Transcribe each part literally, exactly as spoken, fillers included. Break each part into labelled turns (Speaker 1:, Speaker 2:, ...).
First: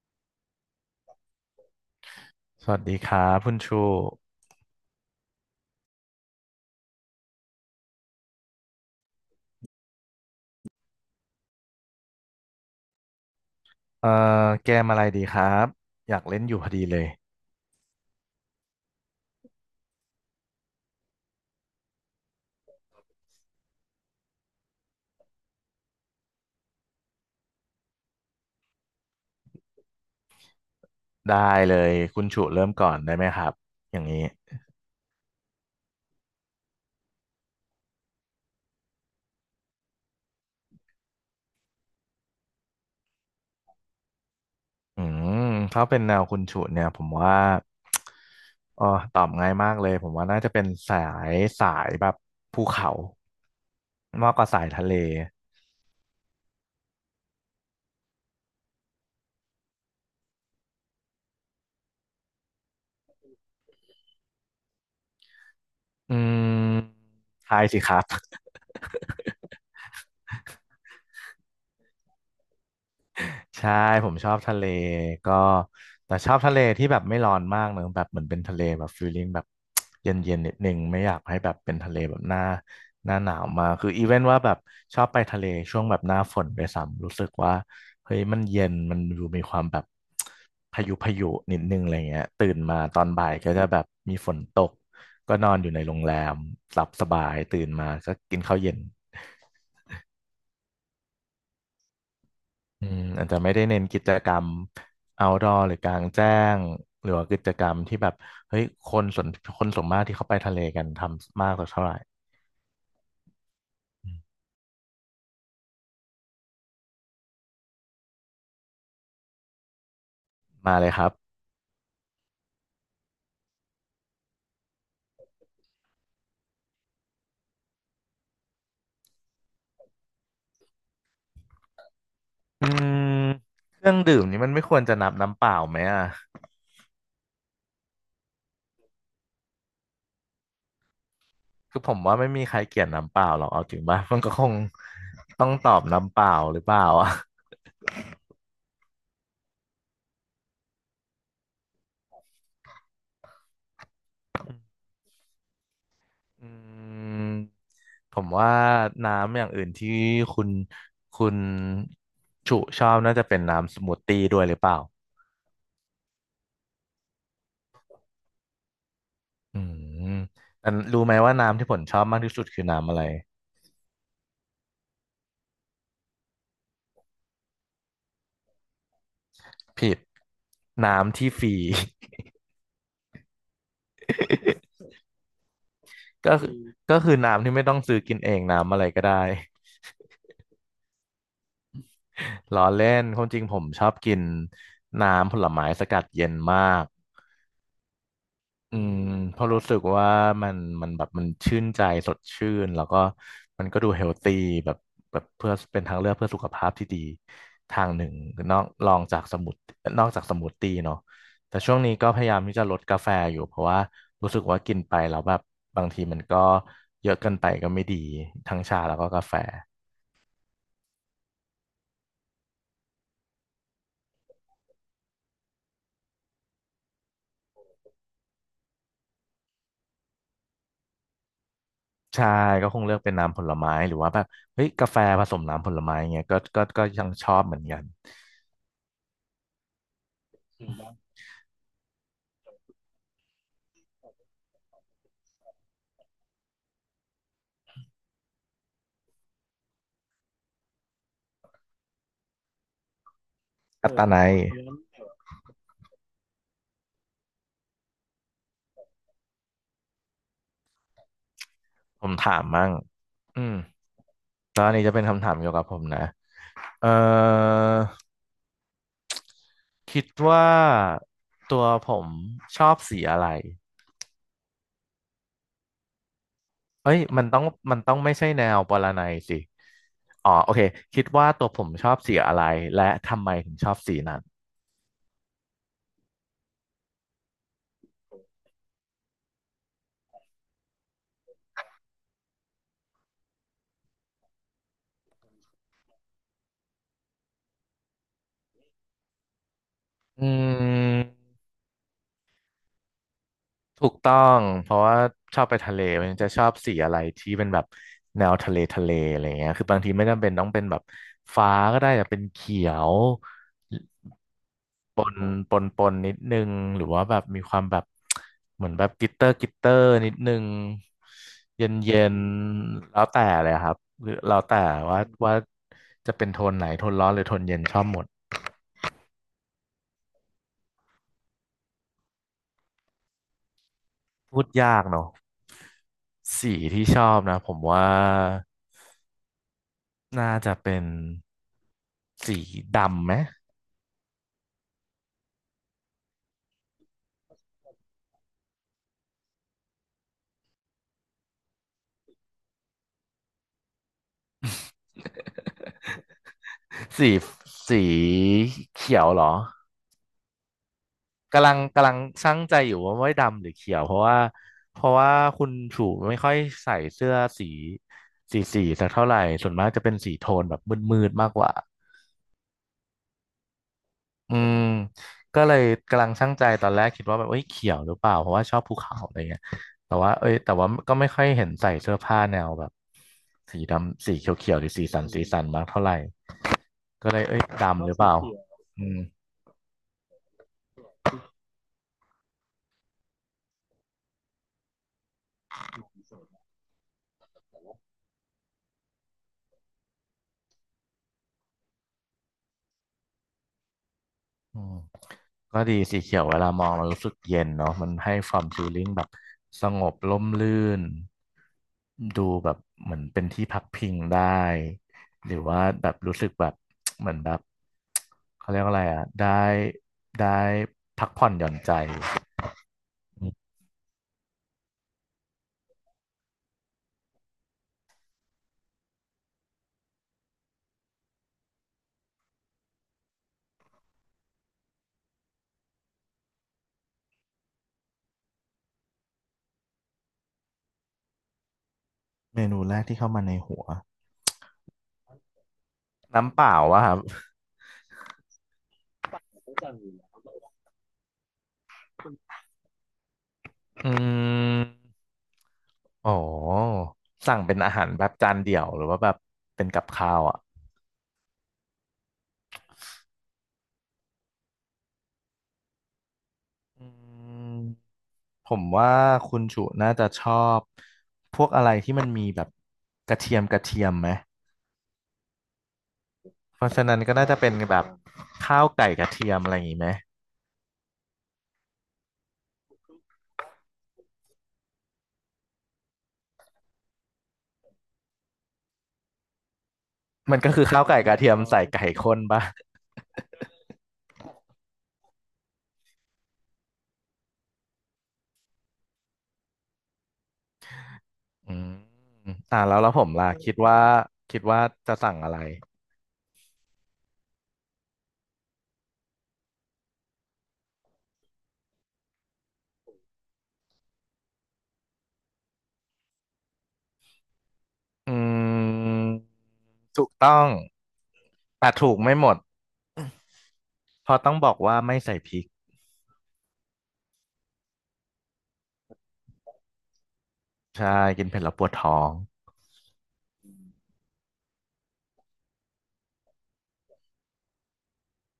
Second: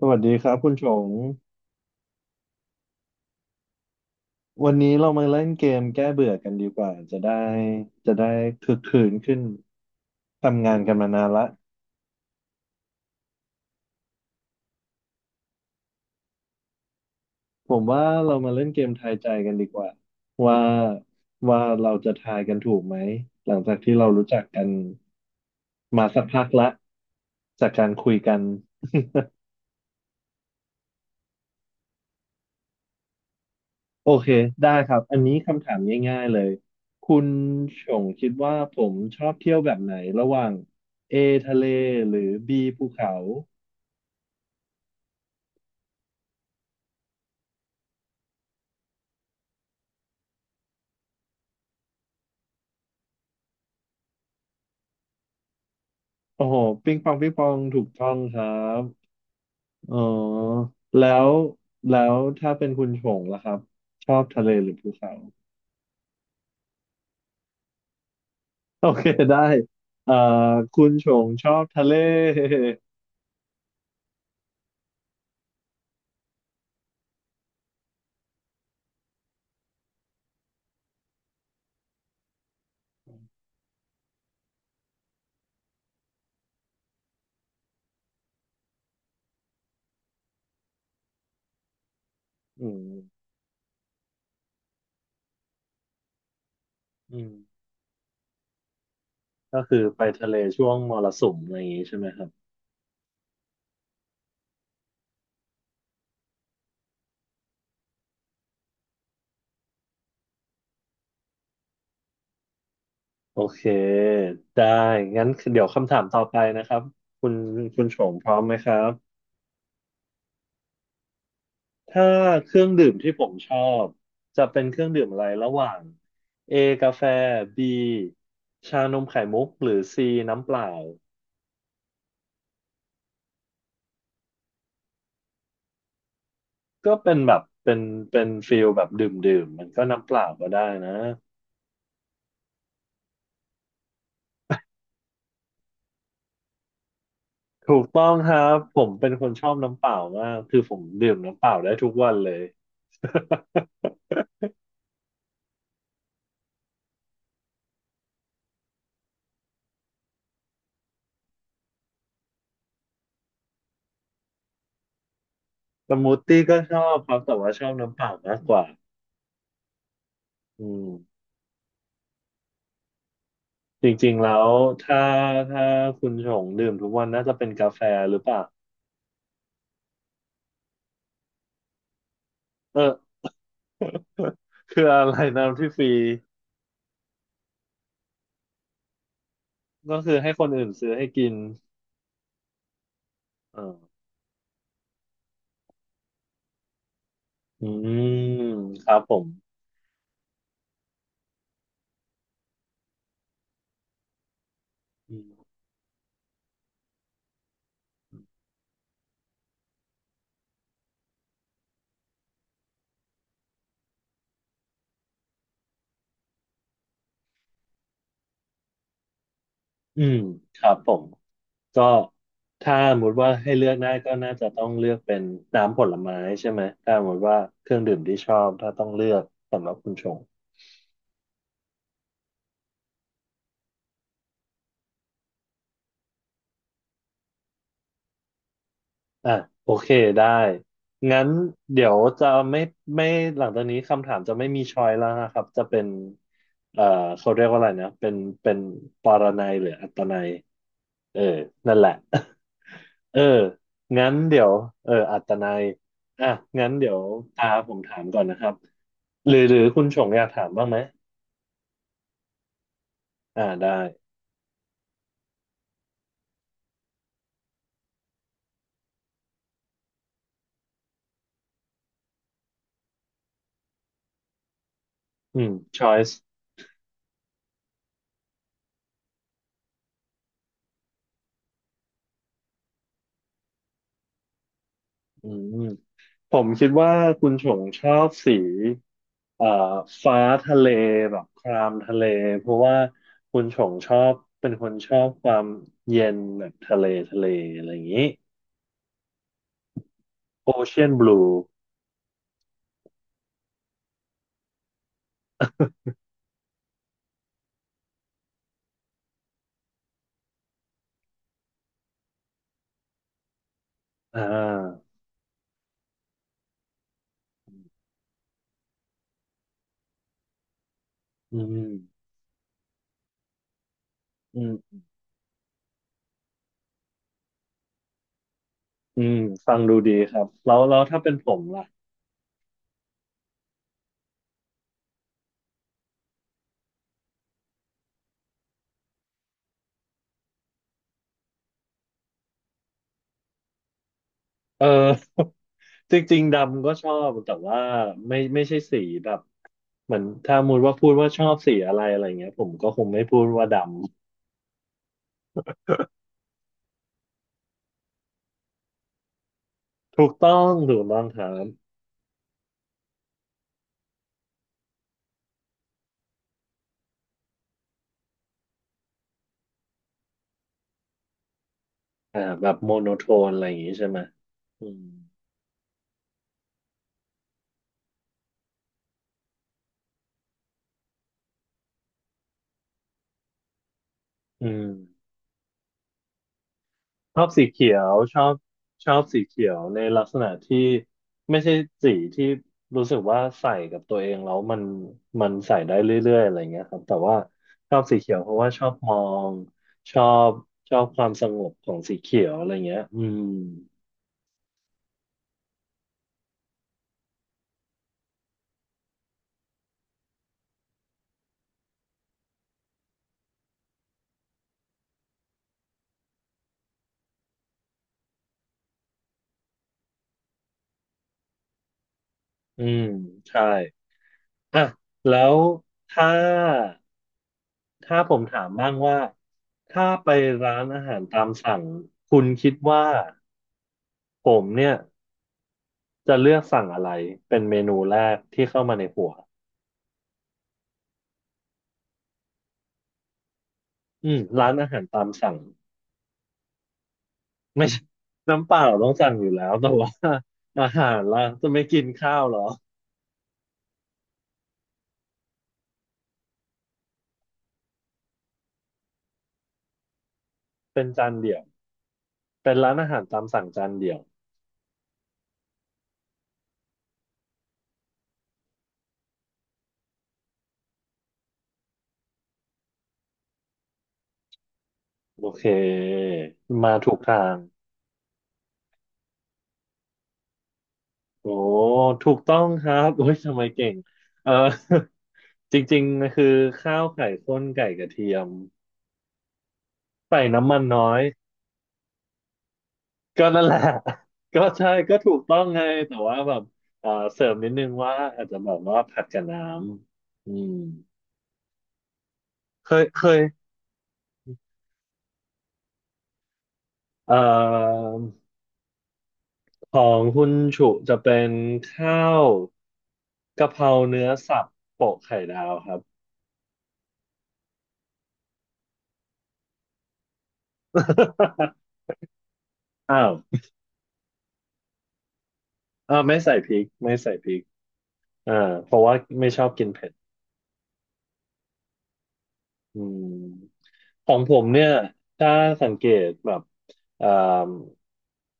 Speaker 1: สวัสดีครับคุณชง
Speaker 2: สวัสดีครับคุณชู
Speaker 1: วันนี้เรามาเล่นเกมแก้เบื่อกันดีกว่าจะได้จะได้คึกคืนขึ้นทำงานกันมานานละ
Speaker 2: เอ่อเกมอะไรดีครับอยากเล่นอยู่พอดีเลย
Speaker 1: ผมว่าเรามาเล่นเกมทายใจกันดีกว่าว่าว่าเราจะทายกันถูกไหมหลังจากที่เรารู้จักกันมาสักพักละจากการคุยกัน
Speaker 2: ได้เลยคุณชูเริ่มก่อนได้ไหมครับอย่าง
Speaker 1: โอ
Speaker 2: นี้
Speaker 1: เคได้ครับอันนี้คำถามง่ายๆเลยคุณชงคิดว่าผมชอบเที่ยวแบบไหนระหว่าง A ทะเลหรือ B ภูเขา
Speaker 2: อืมถ้าเป็นแนวคุณชูเนี่ยผมว่าเออตอบง่ายมากเลยผมว่าน่าจะเป็นสายสายแบบภูเขามากกว่าสายทะเล
Speaker 1: โอ้โหปิ้งปองปิ้งปองถูกต้องครับอ๋อแล้วแล้วถ้าเป็นคุณชงล่ะครับชอบทะเลหรือภูเขา
Speaker 2: อืมทายสิครับ
Speaker 1: โอเคได้เอ่อคุณชงชอบทะเล
Speaker 2: ใช่ผมชอบทะเลก็แต่ชอบทะเลที่แบบไม่ร้อนมากเนอะแบบเหมือนเป็นทะเลแบบฟีลลิ่งแบบ เย็นเย็นนิดนึงไม่อยากให้แบบเป็นทะเลแบบหน้าหน้าหนาวมากคืออีเวนว่าแบบชอบไปทะเลช่วงแบบหน้าฝนไปซ้ำรู้สึกว่าเฮ้ยมันเย็นมันดูมีความแบบ พายุพายุนิดนึงอะไรเงี้ยตื่น
Speaker 1: อื
Speaker 2: มา
Speaker 1: ม
Speaker 2: ตอนบ่ายก็จะแบบมีฝนตกก็นอนอยู่ในโรงแรมหลับส
Speaker 1: อื
Speaker 2: บา
Speaker 1: ม
Speaker 2: ยตื่นมาก็กินข้าวเย็น
Speaker 1: ก็คือไปทะเลช่วงมรสุมอะไรอย่างงี้ใช่ไหมครับ
Speaker 2: อืมอาจจะไม่ได้เน้นกิจกรรม outdoor หรือกลางแจ้งหรือว่ากิจกรรมที่แบบเฮ้ยคนส่วนคนส่วนมากที่เข้าไปทะเลกันทำมากสักเท่าไหร่
Speaker 1: โอเค
Speaker 2: อืม
Speaker 1: ได้งั้นเดี๋ยวคำถามต่อไปนะครับคุณคุณชงพร้อมไหมครับ
Speaker 2: มาเลยครับ
Speaker 1: ถ้าเครื่องดื่มที่ผมชอบจะเป็นเครื่องดื่มอะไรระหว่าง A กาแฟ B ชานมไข่มุกหรือ C น้ำเปล่า
Speaker 2: อืมเครื่องดื่มนี่มันไม่ควรจะนับน้ำเปล่าไหมอ่ะ
Speaker 1: ก็เป็นแบบเป็นเป็นฟิลแบบดื่มดื่มมันก็น้ำเปล่าก็ได้นะ
Speaker 2: คือผมว่าไม่มีใครเกลียดน้ำเปล่าหรอกเอาจริงป่ะมันก็คงต้องตอบน้ำเปล่าหรือเปล่าอ่ะ
Speaker 1: ถูกต้องครับผมเป็นคนชอบน้ำเปล่ามากคือผมดื่มน้ำเปล่าได้ทุกวันเลย
Speaker 2: อืมผมว่าน้ำอย่างอื่นที่คุณคุณฉุชอบน่าจะเป็นน้ำสมูทตี้ด้วยหรือเปล่า
Speaker 1: สมูทตี้ก็ชอบครับแต่ว่าชอบน้ำเปล่ามากกว่า
Speaker 2: อืม
Speaker 1: อื
Speaker 2: แต่รู้ไหม
Speaker 1: ม
Speaker 2: ว่าน้ำที่ผมชอบมากที่สุดคือน้ำอะไร
Speaker 1: จริงๆแล้วถ้าถ้าคุณชงดื่มทุกวันน่าจะเป็นกาแฟหรือเปล่า
Speaker 2: ผิดน้ำที่ฟรี
Speaker 1: เออ คืออะไรน้ำที่ฟรี
Speaker 2: ก็คืออืมก็คือน้ำที่ไม่ต้องซื้อกินเองน้ำอะไรก็ได้
Speaker 1: ก็คือให้คนอื่นซื้อให้กิน
Speaker 2: ล้อเล่นความจริงผม
Speaker 1: อ่า
Speaker 2: ชอบกินน้ำผลไม้สกัดเย็นมาก
Speaker 1: อืม
Speaker 2: อื
Speaker 1: ครั
Speaker 2: ม
Speaker 1: บผม
Speaker 2: เพราะรู้สึกว่ามันมันแบบมันชื่นใจสดชื่นแล้วก็มันก็ดูเฮลตี้แบบ
Speaker 1: อื
Speaker 2: แบบ
Speaker 1: ม
Speaker 2: เพื่อเป็นทางเลือกเพื่อสุขภาพที่ดีทางหนึ่งนอกรองจากสมุดนอกจากสมูทตี้เนาะแต่ช่วงนี้ก็พยายามที่จะลดกาแฟอยู่เพราะว่ารู้สึกว่ากินไปแล้วแบบบางทีมันก็เยอะเกินไปก็ไม่ดีทั้งชาแล้วก็กาแฟ
Speaker 1: อืมครับผมก็ถ้าสมมติว่าให้เลือกได้ก็น่าจะต้องเลือกเป็นน้ำผลไม้ใช่ไหมถ้าสมมติว่าเครื่องดื่มที่ชอบถ้าต้องเลือกสำหรับคุณชง
Speaker 2: ใช่ก็คงเลือกเป็นน้ำผลไม้หรือว่าแบบเฮ้ยกาแฟผสมน้ำผลไม้เงี้ยก็ก็ก็ยังชอบเหมือนกัน
Speaker 1: อ่ะโอเคได้
Speaker 2: อืม
Speaker 1: งั้นเดี๋ยวจะไม่ไม่หลังจากนี้คำถามจะไม่มีชอยแล้วนะครับจะเป็นเอ่อเขาเรียกว่าอะไรนะเป็นเป็นปรนัยหรืออัตนัยเออนั่นแหละ เออ
Speaker 2: กัตตา
Speaker 1: งั้น
Speaker 2: ไน
Speaker 1: เดี๋ยวเอออัตนัยอ่ะงั้นเดี๋ยวตาผมถามก่อนนะครับหรือหรือคุณชงอยากถามบ้างไหม
Speaker 2: ผมถามมั่งอื
Speaker 1: อ่า
Speaker 2: ม
Speaker 1: ได้
Speaker 2: แล้วอันนี้จะเป็นคำถามเกี่ยวกับผมนะเอ่อคิดว่าตัวผมชอบสีอะไร
Speaker 1: อืม choice
Speaker 2: เอ้ยมันต้องมันต้องไม่ใช่แนวปรนัยสิอ๋อโอเคคิดว่าตัวผมชอบสีอะไรและทำไมถึงชอบสีนั้น
Speaker 1: อืม ผมคิดว่าคุณชงชอบสีเอ่อฟ้าทะเลแบบครามทะเลเพราะว่าคุณชงชอบเป็นคนชอบความเย็นแบบทะเลทะเลอะไรอย่างนี้
Speaker 2: อื
Speaker 1: โอเชียนบลู
Speaker 2: มถูกต้องเพราะว่าชอบไปทะเลมันจะชอบสีอะไรที่เป็นแบบแนวทะเลทะเลอะไรเงี้ยคือบางทีไม่จำเป็นต้องเป็นแบบฟ้าก็ได้แต่เป็นเขียว
Speaker 1: อ่า
Speaker 2: ปนปนปนนิดนึงหรือว่าแบบมีความแบบเหมือนแบบกลิตเตอร์กลิตเตอร์นิดนึง
Speaker 1: อื
Speaker 2: เย็นเย็
Speaker 1: ม
Speaker 2: นแล้วแต่เลยครับหรือแล้ว
Speaker 1: อื
Speaker 2: แต่
Speaker 1: ม
Speaker 2: ว่าว่าจะเป็นโทนไหนโทนร้อนหรือโทนเย็นชอบหมด
Speaker 1: อืมฟังดูดีครับแล้วแล้วถ้าเป็นผมล่ะ
Speaker 2: พูดยากเนอะสีที่ชอบนะผมว่าน่าจะเป็นสีดำไหม
Speaker 1: เออ จริงๆดำก็ชอบแต่ว่าไม่ไม่ใช่สีแบบเหมือนถ้ามูดว่าพูดว่าชอบสีอะไรอะไรเงี้ยผมก็คงไม่พูดว่าด
Speaker 2: สีสีเขียวเหรอ
Speaker 1: ำถูกต้องถูกต้องครั
Speaker 2: กำลัง
Speaker 1: บ
Speaker 2: กำลังชั่งใจอยู่ว่าไม่ดำหรือเขียวเพราะว่าเพราะว่าคุณชูไม่ค่อยใส่เสื้อสีสีสีสักเท่าไหร่ส่วนมากจะเป็นสีโทนแบบมืดๆมากกว่า
Speaker 1: อ่าแบบโมโนโทนอะไรอย่างงี้ใช่ไหม
Speaker 2: อืม
Speaker 1: อืม
Speaker 2: ก็เลยกำลังชั่งใจตอนแรกคิดว่าแบบเอ้ยเขียวหรือเปล่าเพราะว่าชอบภูเขาอะไรเงี้ยแต่ว่าเอ้ยแต่ว่าก็ไม่ค่อยเห็นใส่เสื้อผ้าแนวแบบสีดำสี
Speaker 1: อื
Speaker 2: เขียวๆห
Speaker 1: ม
Speaker 2: รือสีสันสีสันมากเท่าไหร่ก็
Speaker 1: ช
Speaker 2: เล
Speaker 1: อ
Speaker 2: ย
Speaker 1: บ
Speaker 2: เอ้ย
Speaker 1: สีเขีย
Speaker 2: ดำห
Speaker 1: ว
Speaker 2: รือเป
Speaker 1: ช
Speaker 2: ล่า
Speaker 1: อบ
Speaker 2: อื
Speaker 1: ชอ
Speaker 2: ม
Speaker 1: บสีเขียวในลักษณะที่ไม่ใช่สีที่รู้สึกว่าใส่กับตัวเองแล้วมันมันใส่ได้เรื่อยๆอะไรเงี้ยครับแต่ว่าชอบสีเขียวเพราะว่าชอบมองชอบชอบความสงบของสีเขียวอะไรเงี้ยอืม
Speaker 2: อืมก็ดีสีเขียวเวลามองมันรู้สึกเย็นเนาะมันให้ความฟีลลิ่งแบบสงบร่มรื่นดูแบบเหมือนเป็นที่พักพิงได้หรือว่าแบบรู้สึกแบบ เหมือนแบบ เขาเรียกว่าอะไรอ่ะได้ได้พักผ่อนหย่อนใจ
Speaker 1: อืมใช่อ่ะแล้วถ้า ถ้าผมถามบ้างว่าถ้าไปร้านอาหารตามสั่งคุณคิดว่าผมเนี่ยจะเลือกสั่งอะไรเป็นเมนูแรกที่เข้ามาในหัว
Speaker 2: เมนูแรกที่เข้ามาในหัว
Speaker 1: อืมร้านอาหารตามสั่ง
Speaker 2: น้ำเปล่าวะครับ
Speaker 1: ไม่ใช่น้ำเปล่าต้องสั่งอยู่แล้วแต่ว่าอาหารล่ะจะไม่กินข้าวเหรอ
Speaker 2: อืมโอ้สั่งเป็นอาหารแบบจานเดี่ยวหรือว่าแบบเป็นกับข้าวอ่ะ
Speaker 1: เป็นจานเดี่ยวเป็นร้านอาหารตามสั่งจานเดี่ยว
Speaker 2: อืม ผมว่าคุณจุน่าจะชอบพวกอะไรที่มันมีแบบกระเทียมกระเทียมไหม
Speaker 1: โอเค
Speaker 2: เพ
Speaker 1: มา
Speaker 2: ราะฉะ
Speaker 1: ถู
Speaker 2: นั้
Speaker 1: ก
Speaker 2: นก็
Speaker 1: ทา
Speaker 2: น่า
Speaker 1: ง
Speaker 2: จะเป็นแบบข้าวไก่กระเทียมอะไรอย่างงี้ไหม
Speaker 1: โอ้ถูกต้องครับโอ้ยทำไมเก่งเออ จริงๆคือข้าวไข่ข้นไก่กระเทียม ใส่
Speaker 2: มัน
Speaker 1: น้ำ
Speaker 2: ก็
Speaker 1: มัน
Speaker 2: คือข้าว
Speaker 1: น้อ
Speaker 2: ไก่
Speaker 1: ย
Speaker 2: กระเทียมใส่ไก่ข้นป่ะ
Speaker 1: ก็นั่นแหละ ก็ใช่ก็ถูกต้องไงแต่ว่าแบบเอ่อเสริมนิดนึงว่าอาจจะแบบว่าผัดกับน้ำอืม
Speaker 2: อืมอ่า
Speaker 1: เค
Speaker 2: แล้ว
Speaker 1: ย
Speaker 2: แล้วผ
Speaker 1: เค
Speaker 2: ม
Speaker 1: ย
Speaker 2: ล่ะคิดว่าคิดว่าจะสั่งอะไร
Speaker 1: เอ่อของคุณฉุจะเป็นข้าวกะเพราเนื้อสับโปะไข่ดาวครับ
Speaker 2: อืมถูกต้องแต่ ถูกไม่หมด
Speaker 1: อ้าว
Speaker 2: เพราะต้องบอกว่าไม่ใส่พริก
Speaker 1: อ้าวไม่ใส่พริกไม่ใส่พริกอ่าเพราะว่าไม่ชอบกินเผ็ด
Speaker 2: ใช่กินเผ็ดแล้วปวดท้อง
Speaker 1: อืมของผมเนี่ยถ้าสังเกตแบบอ่า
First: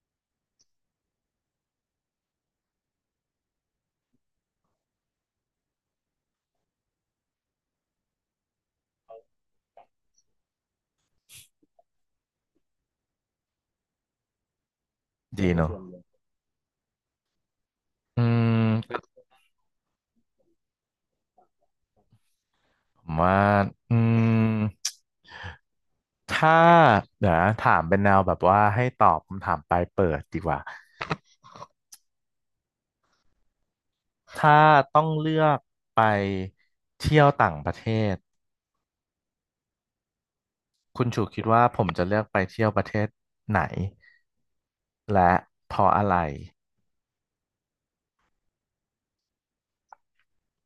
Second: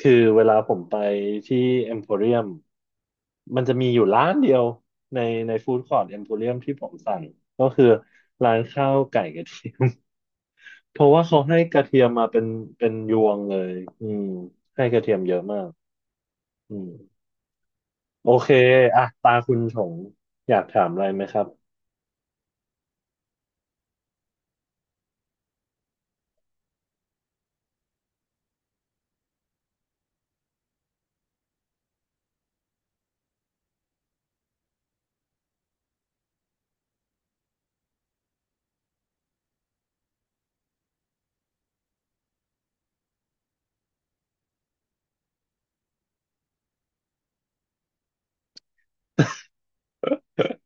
Speaker 1: คือเวลาผมไปที่เอ็มโพเรียมมันจะมีอยู่ร้านเดียวในในฟู้ดคอร์ e เอ็มโพเรียมที่ผมสั่งก็คือร้านข้าวไก่กระเทียม เพราะว่าเขาให้กระเทียมมาเป็นเป็นยวงเลยอืมให้กระเทียมเยอะ
Speaker 2: ดี
Speaker 1: มา
Speaker 2: เน
Speaker 1: ก
Speaker 2: อะ
Speaker 1: อืม
Speaker 2: อื
Speaker 1: โอเค
Speaker 2: ม
Speaker 1: อ่ะตาคุณชงอยากถามอะไรไหมครับ
Speaker 2: ผมว่าอืม ถ้าเดี๋ยวนะถามเป็นแนวแบบว่าให้ตอบคำถามปลายเปิดดีกว่าถ้าต้องเลือกไปเที่ยวต่างประเทศคุณชูคิดว่าผมจะเลือกไปเที่ยวประเทศไหนและเพราะอะไร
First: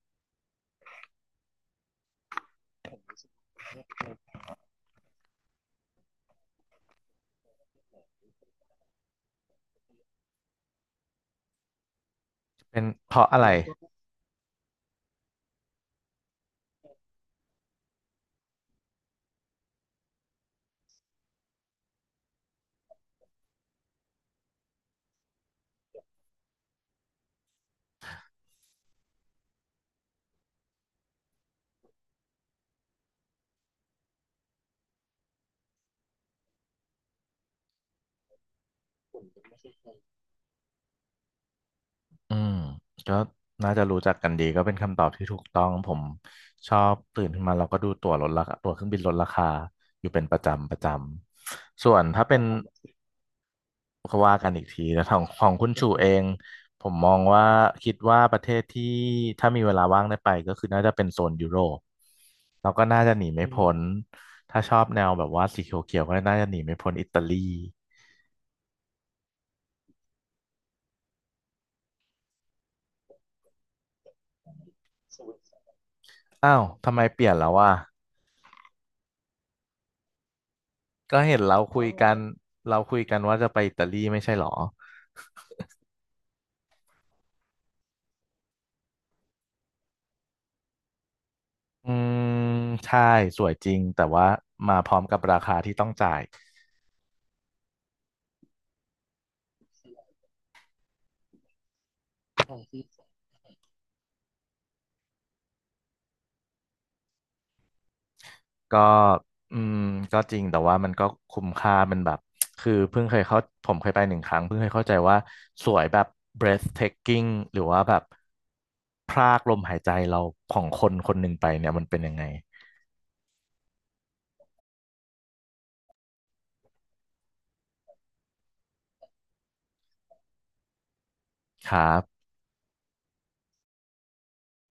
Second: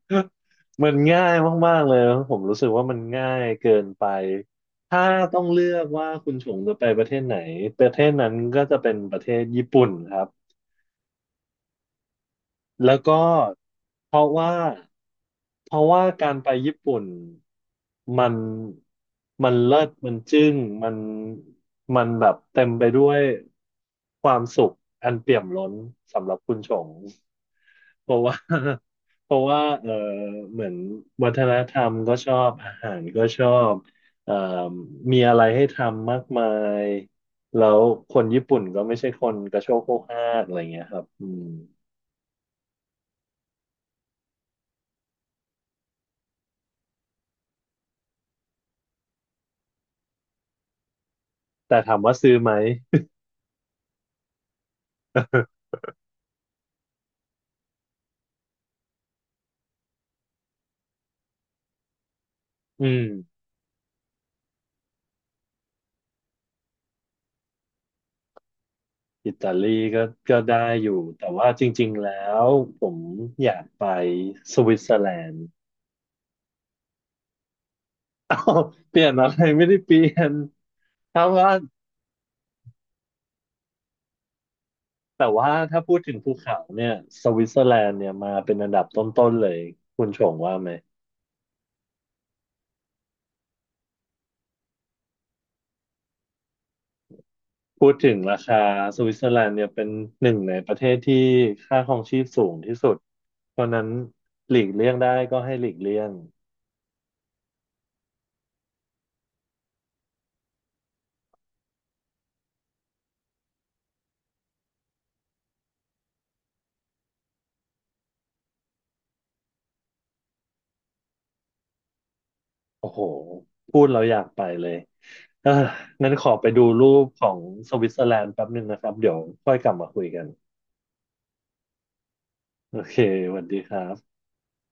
Speaker 1: มันง่ายมากๆเลยนะผมรู้สึกว่ามันง่ายเกินไปถ้าต้องเลือกว่าคุณชงจะไปประเทศไหนประเทศนั้นก็จะเป็นประเทศญี่ปุ่นครับ
Speaker 2: เป็น
Speaker 1: แล้ว
Speaker 2: เพ
Speaker 1: ก็
Speaker 2: ราะอะไร
Speaker 1: เพราะว่าเพราะว่าการไปญี่ปุ่นมันมันเลิศมันจึ้งมันมันแบบเต็มไปด้วยความสุขอันเปี่ยมล้นสำหรับคุณชงเพราะว่า เพราะว่าเออเหมือนวัฒนธรรมก็ชอบอาหารก็ชอบเอ่อมีอะไรให้ทำมากมายแล้วคนญี่ปุ่นก็ไม่ใช่คนกระโชกโคกฮากอะไรเงี้ยครับอืม
Speaker 2: อืมก็น่าจะรู้จักกันดีก็เป็นคำตอบที่ถูกต้องผมชอบตื่นขึ้นมาเราก็ดูตั๋วลดราคาตั๋วเครื่องบินลดราคาอยู่เป็นประจำประจ
Speaker 1: แต่
Speaker 2: ำส่
Speaker 1: ถา
Speaker 2: ว
Speaker 1: ม
Speaker 2: น
Speaker 1: ว่า
Speaker 2: ถ้า
Speaker 1: ซื้อ
Speaker 2: เป็น
Speaker 1: ไหม
Speaker 2: ก็ว่ากันอีกทีแต่ของของคุณชูเองผมมองว่าคิดว่าประเทศที่ถ้ามีเวลาว่างได้ไปก็คือน่าจะเป็นโซนยุโรปแล้วก็
Speaker 1: อืม
Speaker 2: น่าจะหนีไม่พ้นถ้าชอบแนวแบบว่าสีเขียวๆก็น่าจะหนีไม่พ้นอิตาลี
Speaker 1: อิตาลีก็ก็ได้อยู่ แต่ว่าจริงๆแล้วผมอยากไปสวิตเซอร์แลนด์
Speaker 2: อ้าวทำไมเปลี่ยนแล้ววะ
Speaker 1: เปลี่ยนอะไรไม่ได้เปลี่ยน
Speaker 2: ก็
Speaker 1: ถ้า
Speaker 2: เห็น
Speaker 1: ว่า
Speaker 2: เราคุยกันเราคุยกันว่าจะไปอิตาลีไม่ใช่หรอ
Speaker 1: แต่ว่าถ้าพูดถึงภูเขาเนี่ยสวิตเซอร์แลนด์เนี่ยมาเป็นอันดับต้นๆเลยคุณชงว่าไหม
Speaker 2: อืมใช่สวยจริงแต่ว่ามาพร้อมกับราคาที่ต้องจ่าย
Speaker 1: พูดถึงราคาสวิตเซอร์แลนด์เนี่ยเป็นหนึ่งในประเทศที่ค่าครองชีพสูงที่สุด เพราะฉะนั้นหลีกเลี่ยงได้ก็ให้หลีกเลี่ยง
Speaker 2: ก็อืมก็จริงแต่ว่ามันก็คุ้มค่ามันแบบคือเพิ่งเคยเข้าผมเคยไปหนึ่งครั้งเพิ่งเคยเข้าใจว่าสวยแบบ breathtaking หรือว่าแบบพรากลมหายใจเราของคนคนหนึ่งไปเนี่ยมันเป็นยังไง
Speaker 1: โอ้โห พูดเราอยากไปเลยเออนั้นขอไปดูรูปของสวิตเซอร์แลนด์แป๊บหนึ่งนะครับเดี๋ยวค่อยกลับมาคุยกัน
Speaker 2: ครับ
Speaker 1: โอเคสวัสดีครับ